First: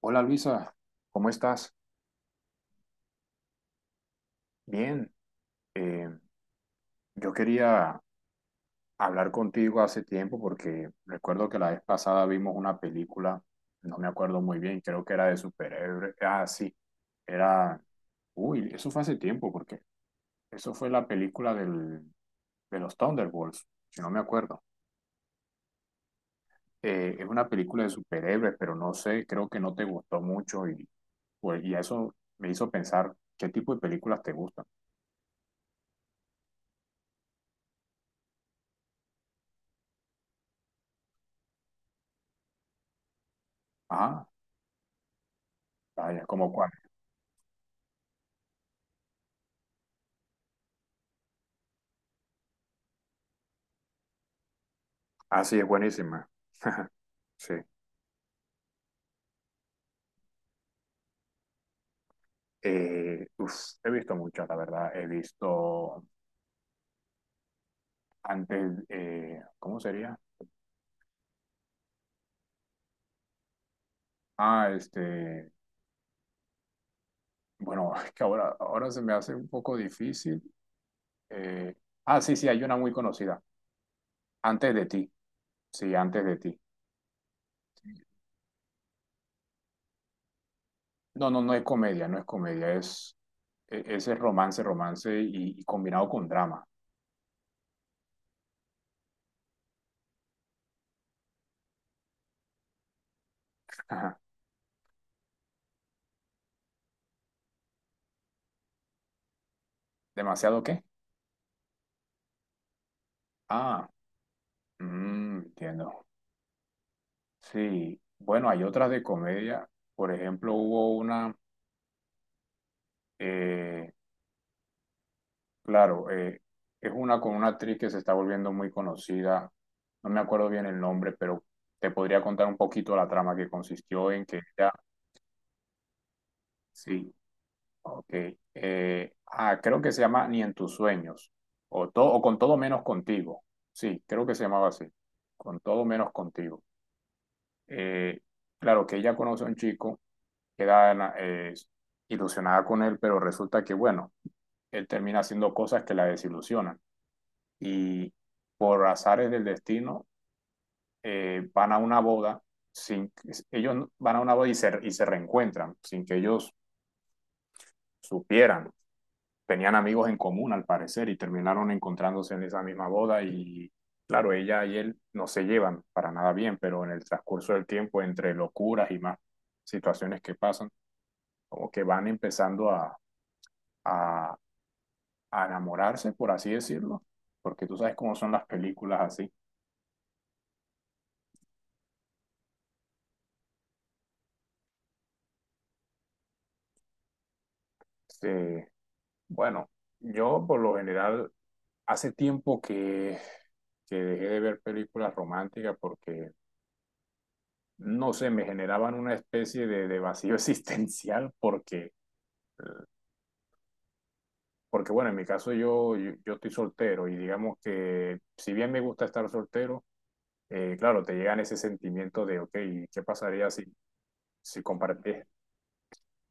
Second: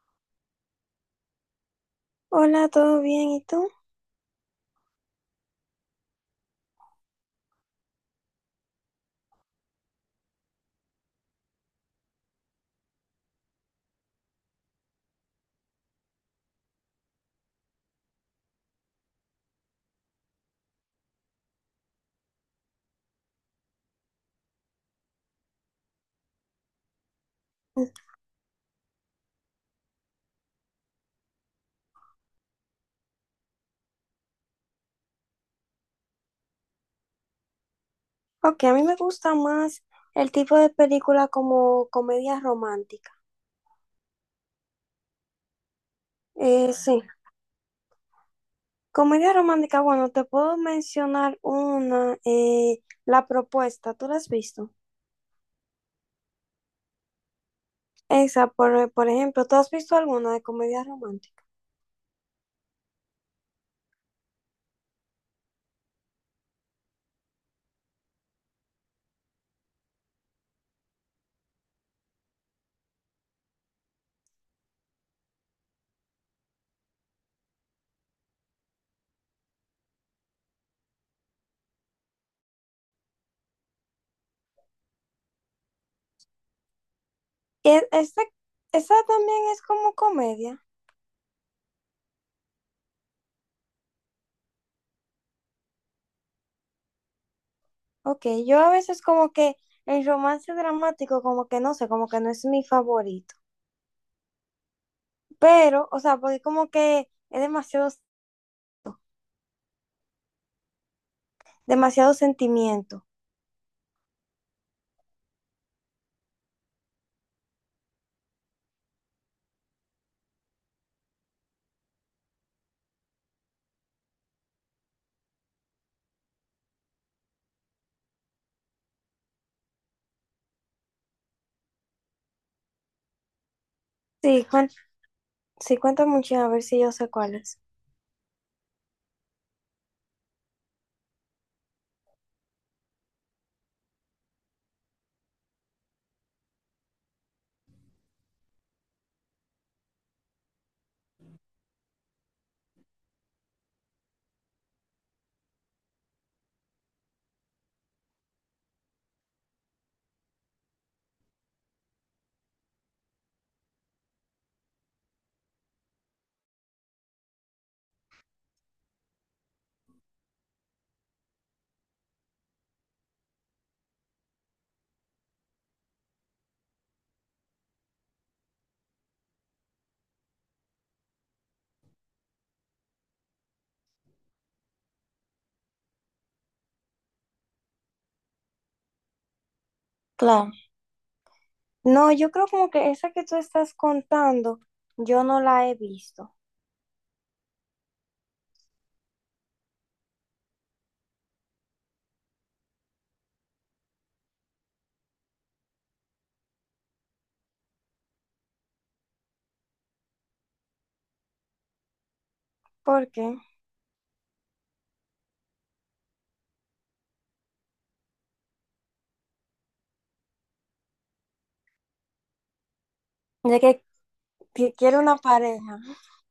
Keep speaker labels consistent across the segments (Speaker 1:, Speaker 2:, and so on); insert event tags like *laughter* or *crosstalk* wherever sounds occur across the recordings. Speaker 1: Hola Luisa, ¿cómo estás?
Speaker 2: Hola, ¿todo bien? ¿Y tú?
Speaker 1: Bien, eh, yo quería hablar contigo hace tiempo porque recuerdo que la vez pasada vimos una película, no me acuerdo muy bien, creo que era de superhéroes. Ah, sí, era... Uy, eso fue hace tiempo porque eso fue la película de los Thunderbolts, si no me acuerdo. Es una película de superhéroes, pero no sé, creo que no te gustó mucho pues, y eso me hizo pensar qué tipo de películas te gustan.
Speaker 2: Ok, a mí me gusta más el tipo de película como comedia romántica.
Speaker 1: Ah, vaya, ¿como cuál?
Speaker 2: Sí, comedia romántica, bueno, te puedo mencionar una, La Propuesta, ¿tú la has visto?
Speaker 1: Ah, sí, es buenísima. *laughs* Sí.
Speaker 2: Esa, por ejemplo, ¿tú has visto alguna de comedia romántica?
Speaker 1: Eh, uf, he visto muchas, la verdad. He visto antes, ¿cómo sería? Ah, bueno, *laughs* es que ahora se me hace un poco difícil. Eh, sí, sí, hay una muy conocida. Antes de ti. Sí, antes de ti.
Speaker 2: E- Esta, esa también es como comedia.
Speaker 1: No, no, no es comedia, no es comedia, es, ese romance, romance y combinado con drama.
Speaker 2: Ok, yo a veces como que el romance dramático como que no sé, como que no es mi favorito.
Speaker 1: *laughs* Ajá.
Speaker 2: Pero, o sea, porque como que es demasiado
Speaker 1: ¿Demasiado qué?
Speaker 2: demasiado sentimiento.
Speaker 1: Ah, mm, entiendo. Sí, bueno, hay otras de comedia. Por ejemplo, hubo una, eh, claro, es una con una actriz que se está volviendo muy conocida. No me acuerdo bien el nombre, pero te podría contar un poquito la trama que consistió en que
Speaker 2: Sí, cuen-
Speaker 1: ella,
Speaker 2: sí, cuenta mucho, a ver si yo sé
Speaker 1: sí,
Speaker 2: cuál es.
Speaker 1: ok. Creo que se llama Ni en tus sueños, o, o con todo menos contigo. Sí, creo que se llamaba así, con todo menos contigo. Eh, claro, que ella conoce a un chico queda ilusionada con él, pero resulta que, bueno, él termina haciendo cosas que la desilusionan. Y por azares del destino, van a una boda, sin, ellos van a una boda y se reencuentran, sin que ellos supieran. Tenían amigos en común, al parecer, y terminaron encontrándose en esa misma boda y claro, ella y él no se llevan para nada bien, pero en el transcurso del tiempo, entre locuras y más situaciones que pasan, como que van empezando a a enamorarse, por así decirlo, porque tú sabes cómo son las películas así.
Speaker 2: Claro. No, yo creo como que esa que tú estás contando, yo no la he visto.
Speaker 1: Este, bueno, yo por lo general hace tiempo que dejé de ver películas románticas porque, no sé, me generaban una especie de vacío *laughs* existencial porque,
Speaker 2: ¿Por qué?
Speaker 1: porque, bueno, en mi caso yo estoy soltero y digamos que si bien me gusta estar soltero, claro, te llegan ese sentimiento de, ok, ¿qué pasaría
Speaker 2: De
Speaker 1: si,
Speaker 2: que
Speaker 1: si
Speaker 2: quiere una
Speaker 1: compartes-
Speaker 2: pareja,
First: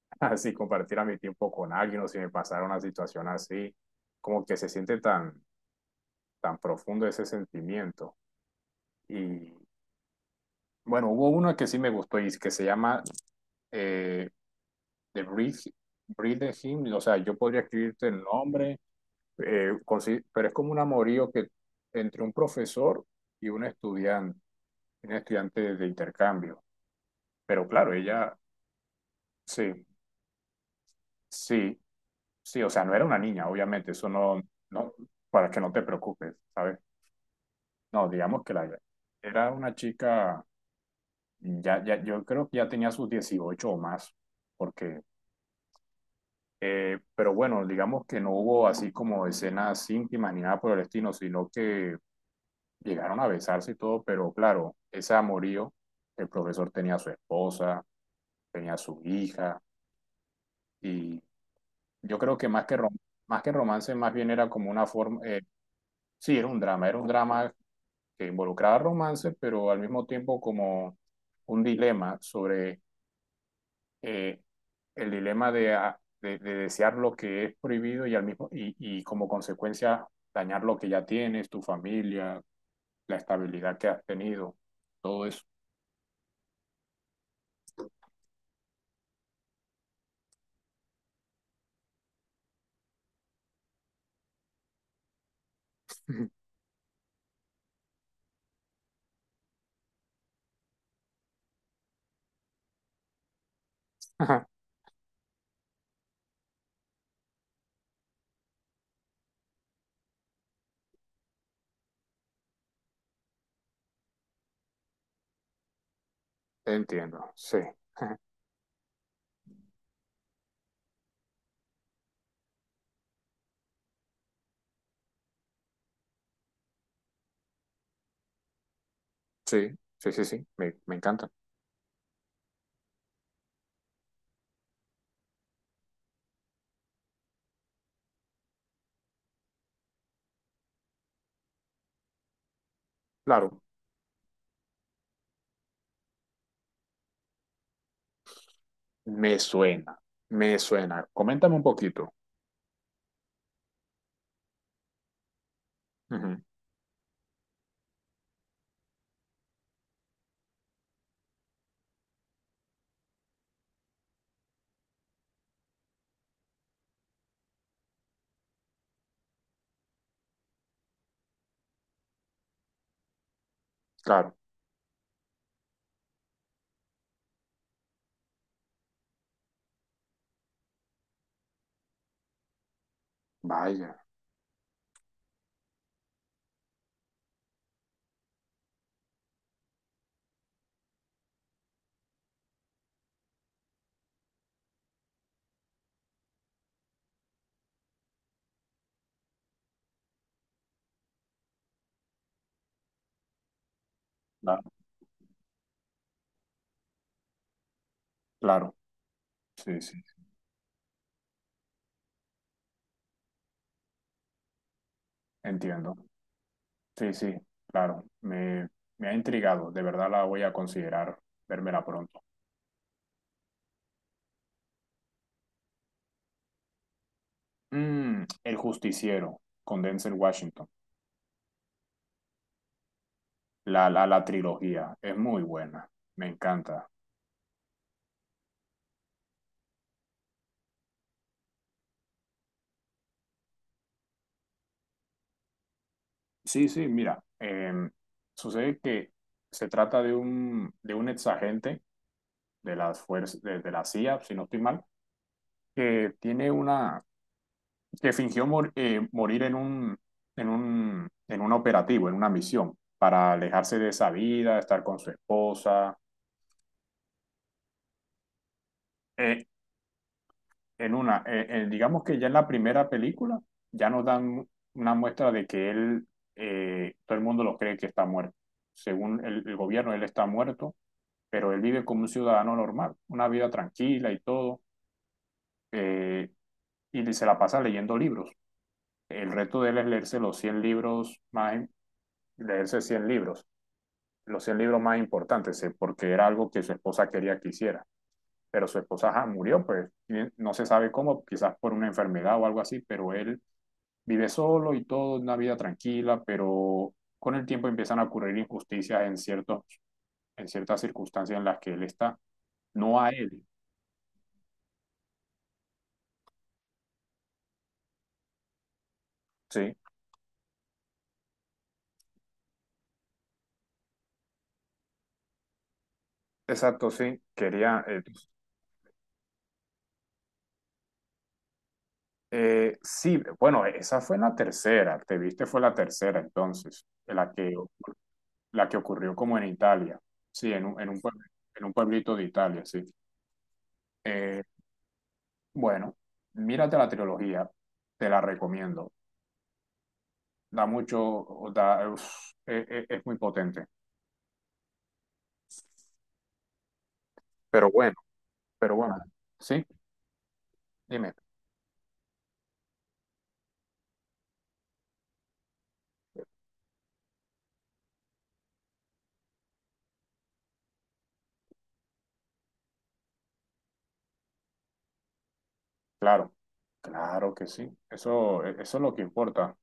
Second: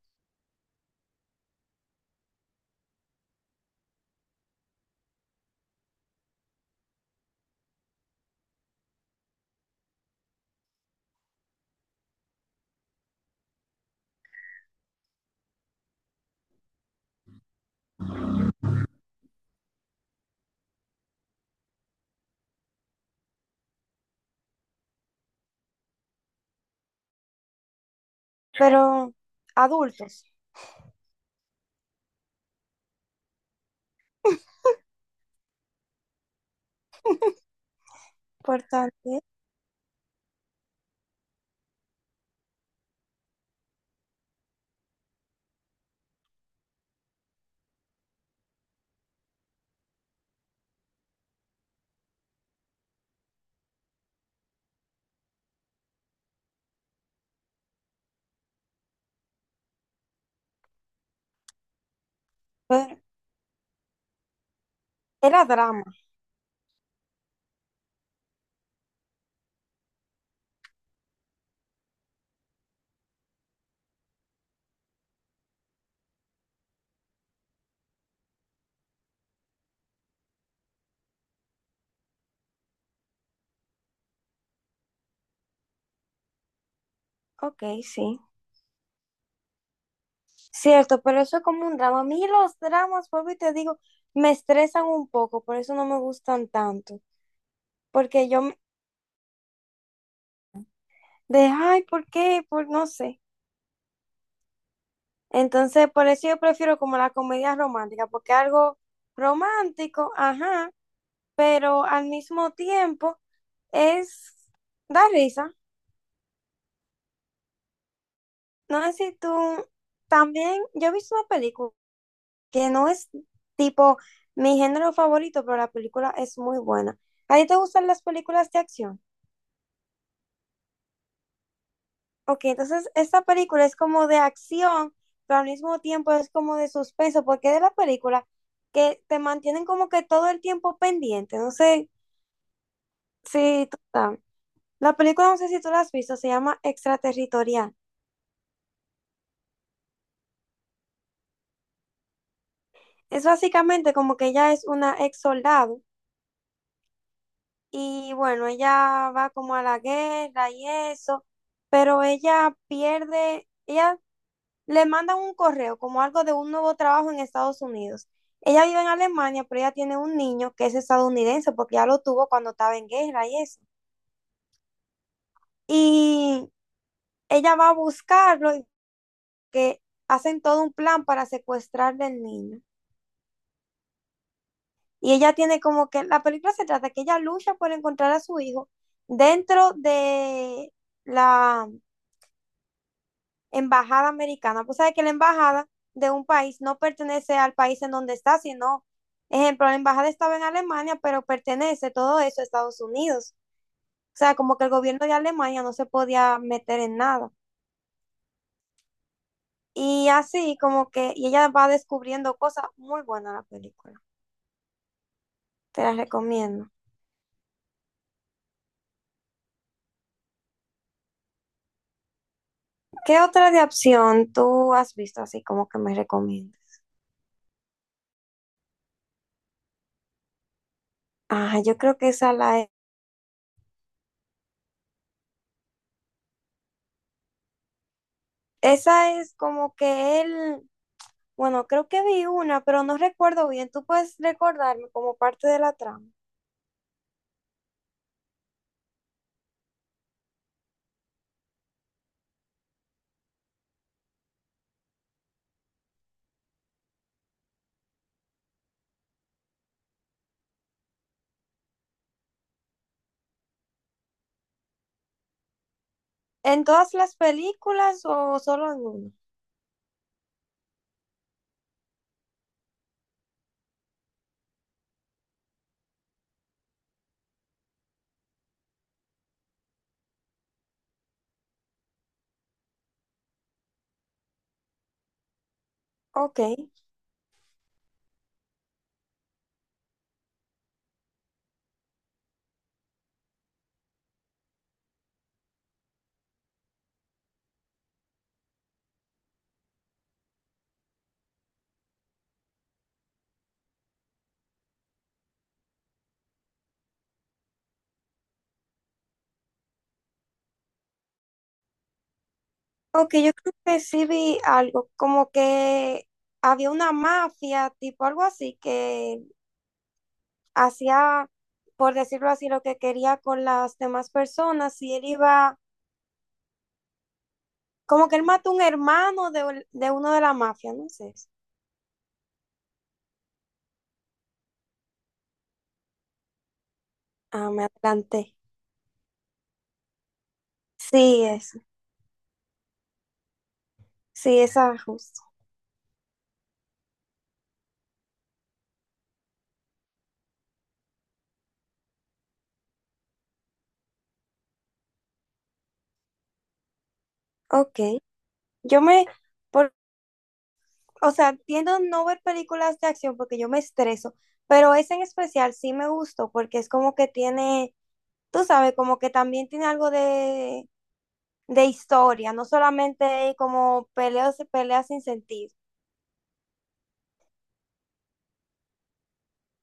Speaker 1: *laughs* si compartiera mi tiempo con alguien o si me pasara una situación así, como que se siente tan, tan profundo ese sentimiento. Y bueno, hubo una que sí me gustó y que se llama eh, The Breathe, Breathe Hymn, o sea, yo podría escribirte el nombre, pero es como un amorío que entre un profesor y un estudiante de intercambio. Pero claro, ella,
Speaker 2: pero
Speaker 1: sí,
Speaker 2: adultos.
Speaker 1: sí, sí, o sea, no era una niña, obviamente, eso no,
Speaker 2: *laughs*
Speaker 1: no, para que no te preocupes, ¿sabes? No, digamos que la,
Speaker 2: Importante.
Speaker 1: era una chica, ya, ya, yo creo que ya tenía sus 18 o más, porque, pero bueno, digamos que no hubo así como escenas íntimas ni nada por el estilo, sino que llegaron a besarse y todo, pero claro, ese amorío, el profesor tenía a su esposa, tenía a su hija, y yo creo que más
Speaker 2: Pero
Speaker 1: más que romance, más bien era como una forma,
Speaker 2: era drama.
Speaker 1: sí, era un drama que involucraba romance, pero al mismo tiempo como un dilema sobre eh, el dilema de, de desear lo que es prohibido y, y como consecuencia dañar lo que ya tienes, tu familia, la estabilidad que has tenido, todo eso.
Speaker 2: Ok, sí. Cierto, pero eso es como un drama. A mí los dramas, vuelvo y te digo, me estresan un poco, por eso no me
Speaker 1: Ujú.
Speaker 2: gustan tanto. Porque yo me- de, ay, ¿por qué? Por no sé.
Speaker 1: Ajá.
Speaker 2: Entonces, por eso yo prefiero como la comedia romántica, porque algo romántico, ajá, pero al mismo tiempo es da risa.
Speaker 1: Entiendo, sí. Ajá.
Speaker 2: No sé si tú también, yo he visto una película que no es tipo mi género favorito, pero la película es muy buena. ¿A ti te gustan las películas de acción?
Speaker 1: Sí, sí, sí, sí, me encanta.
Speaker 2: Ok, entonces esta película es como de acción, pero al mismo tiempo es como de suspenso, porque es de la película que te mantienen como que todo el tiempo pendiente. No sé
Speaker 1: Claro,
Speaker 2: si tú sabes. La película, no sé si tú la has visto, se llama Extraterritorial.
Speaker 1: me suena, me suena. Coméntame un poquito.
Speaker 2: Es básicamente como que ella es una ex soldado.
Speaker 1: Ujú.
Speaker 2: Y bueno, ella va como a la guerra y eso, pero ella pierde, ella le mandan un correo como algo de un nuevo trabajo en Estados Unidos. Ella vive en Alemania, pero ella tiene un niño que es estadounidense porque ya lo tuvo cuando estaba en guerra y eso.
Speaker 1: Claro,
Speaker 2: Y ella va a buscarlo y que hacen todo un plan para secuestrarle al niño.
Speaker 1: vaya,
Speaker 2: Y ella tiene como que, la película se trata que ella lucha por encontrar a su hijo dentro de la embajada americana. Pues sabe que la embajada de un país no pertenece al país en donde está, sino, ejemplo, la embajada estaba en Alemania, pero pertenece todo eso a Estados Unidos. O sea, como que el
Speaker 1: claro
Speaker 2: gobierno de Alemania no se podía meter en nada.
Speaker 1: claro, sí, sí,
Speaker 2: Y así como que y ella va descubriendo cosas muy buenas en la película. Te
Speaker 1: entiendo.
Speaker 2: las recomiendo.
Speaker 1: Sí, sí, claro, me ha intrigado, de verdad la voy a considerar, vérmela pronto.
Speaker 2: ¿Qué otra de acción tú has visto así como que me recomiendas?
Speaker 1: Mm, El Justiciero con Denzel Washington.
Speaker 2: Ah, yo creo que esa la es.
Speaker 1: La trilogía es muy buena, me encanta.
Speaker 2: Esa es como que él bueno, creo que vi una, pero no recuerdo bien. ¿Tú puedes recordarme como parte de la trama?
Speaker 1: Sí, sí, mira, sucede que se trata de un exagente de las fuerzas, de la CIA, si no estoy mal, que tiene una, que fingió morir en un, en un, en un operativo, en una misión, para alejarse de esa vida, estar con su esposa.
Speaker 2: ¿En todas las películas o solo en una?
Speaker 1: Eh, en una, digamos que ya en la primera película ya nos dan una muestra de que él, todo el mundo lo cree que está muerto. Según el gobierno, él está muerto, pero él vive como un ciudadano normal, una vida tranquila y todo, eh,
Speaker 2: Ok.
Speaker 1: y se la pasa leyendo libros. El reto de él es leerse los 100 libros más, leerse 100 libros, los 100 libros más importantes, porque era algo que su esposa quería que hiciera. Pero su esposa ajá, murió, pues no se sabe cómo, quizás por una enfermedad o algo así, pero él vive solo y todo, una vida tranquila, pero con el tiempo empiezan a ocurrir injusticias en ciertos, en ciertas circunstancias en las que él está, no a
Speaker 2: Ok, yo
Speaker 1: él.
Speaker 2: creo que sí vi algo, como que había una mafia, tipo algo así, que
Speaker 1: Sí,
Speaker 2: hacía, por decirlo así, lo que quería con las demás personas y él iba,
Speaker 1: exacto, sí. Quería.
Speaker 2: como que él mató un hermano de uno de la mafia, no sé.
Speaker 1: Sí, bueno, esa fue la tercera. Te viste, fue la tercera entonces,
Speaker 2: Ah, me adelanté.
Speaker 1: la que ocurrió como en Italia. Sí,
Speaker 2: Sí, eso.
Speaker 1: en un pueblito de Italia, sí.
Speaker 2: Sí,
Speaker 1: Eh,
Speaker 2: esa justo.
Speaker 1: bueno, mírate la trilogía, te la recomiendo. Da mucho, da, uf, es muy potente. Pero
Speaker 2: Ok.
Speaker 1: bueno, pero
Speaker 2: Yo
Speaker 1: bueno,
Speaker 2: me...
Speaker 1: sí,
Speaker 2: O
Speaker 1: dime.
Speaker 2: sea, tiendo a no ver películas de acción porque yo me estreso, pero esa en especial sí me gustó porque es como que tiene, tú sabes, como que también tiene algo de historia, no solamente como peleas, peleas sin sentido.
Speaker 1: Claro, claro que sí. Eso, eso es lo que importa.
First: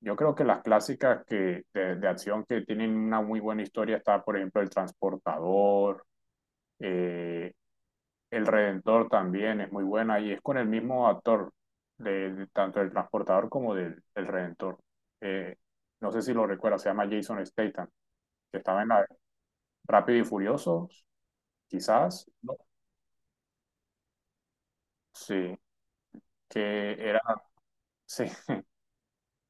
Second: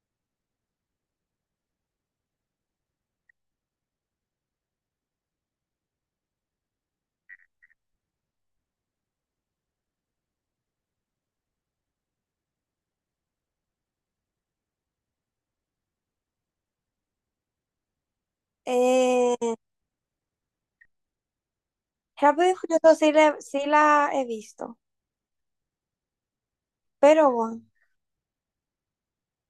Speaker 1: Yo creo que las clásicas que, de acción que tienen una muy buena historia está, por ejemplo, El Transportador, eh, El Redentor también es muy buena y es con el mismo actor, de tanto del Transportador como del Redentor. Eh, no sé si lo recuerdas, se llama Jason Statham, que estaba en la
Speaker 2: Eh,
Speaker 1: Rápido y Furioso, quizás,
Speaker 2: Rápido
Speaker 1: ¿no?
Speaker 2: y Furioso sí, sí la he visto,
Speaker 1: Sí, que era,
Speaker 2: pero bueno,
Speaker 1: sí,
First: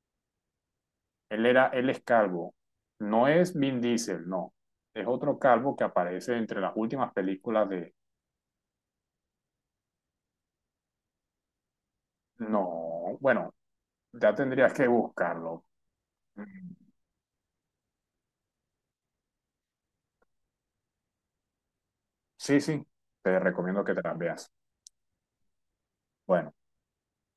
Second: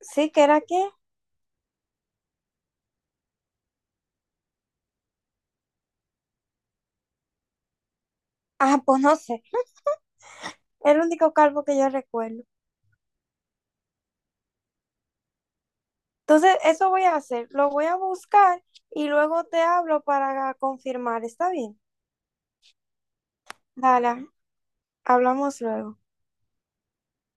Speaker 2: sí que era que,
Speaker 1: él era, él es calvo. No es Vin Diesel, no. Es otro calvo que aparece entre las últimas películas de...
Speaker 2: ah, pues no sé, el único calvo que yo recuerdo.
Speaker 1: No, bueno, ya tendrías que buscarlo.
Speaker 2: Entonces,
Speaker 1: Mm,
Speaker 2: eso voy a hacer, lo voy a buscar y luego te hablo para confirmar, ¿está bien?
Speaker 1: sí, sí, te recomiendo que te las
Speaker 2: Dale,
Speaker 1: veas.
Speaker 2: hablamos luego.
Speaker 1: Bueno.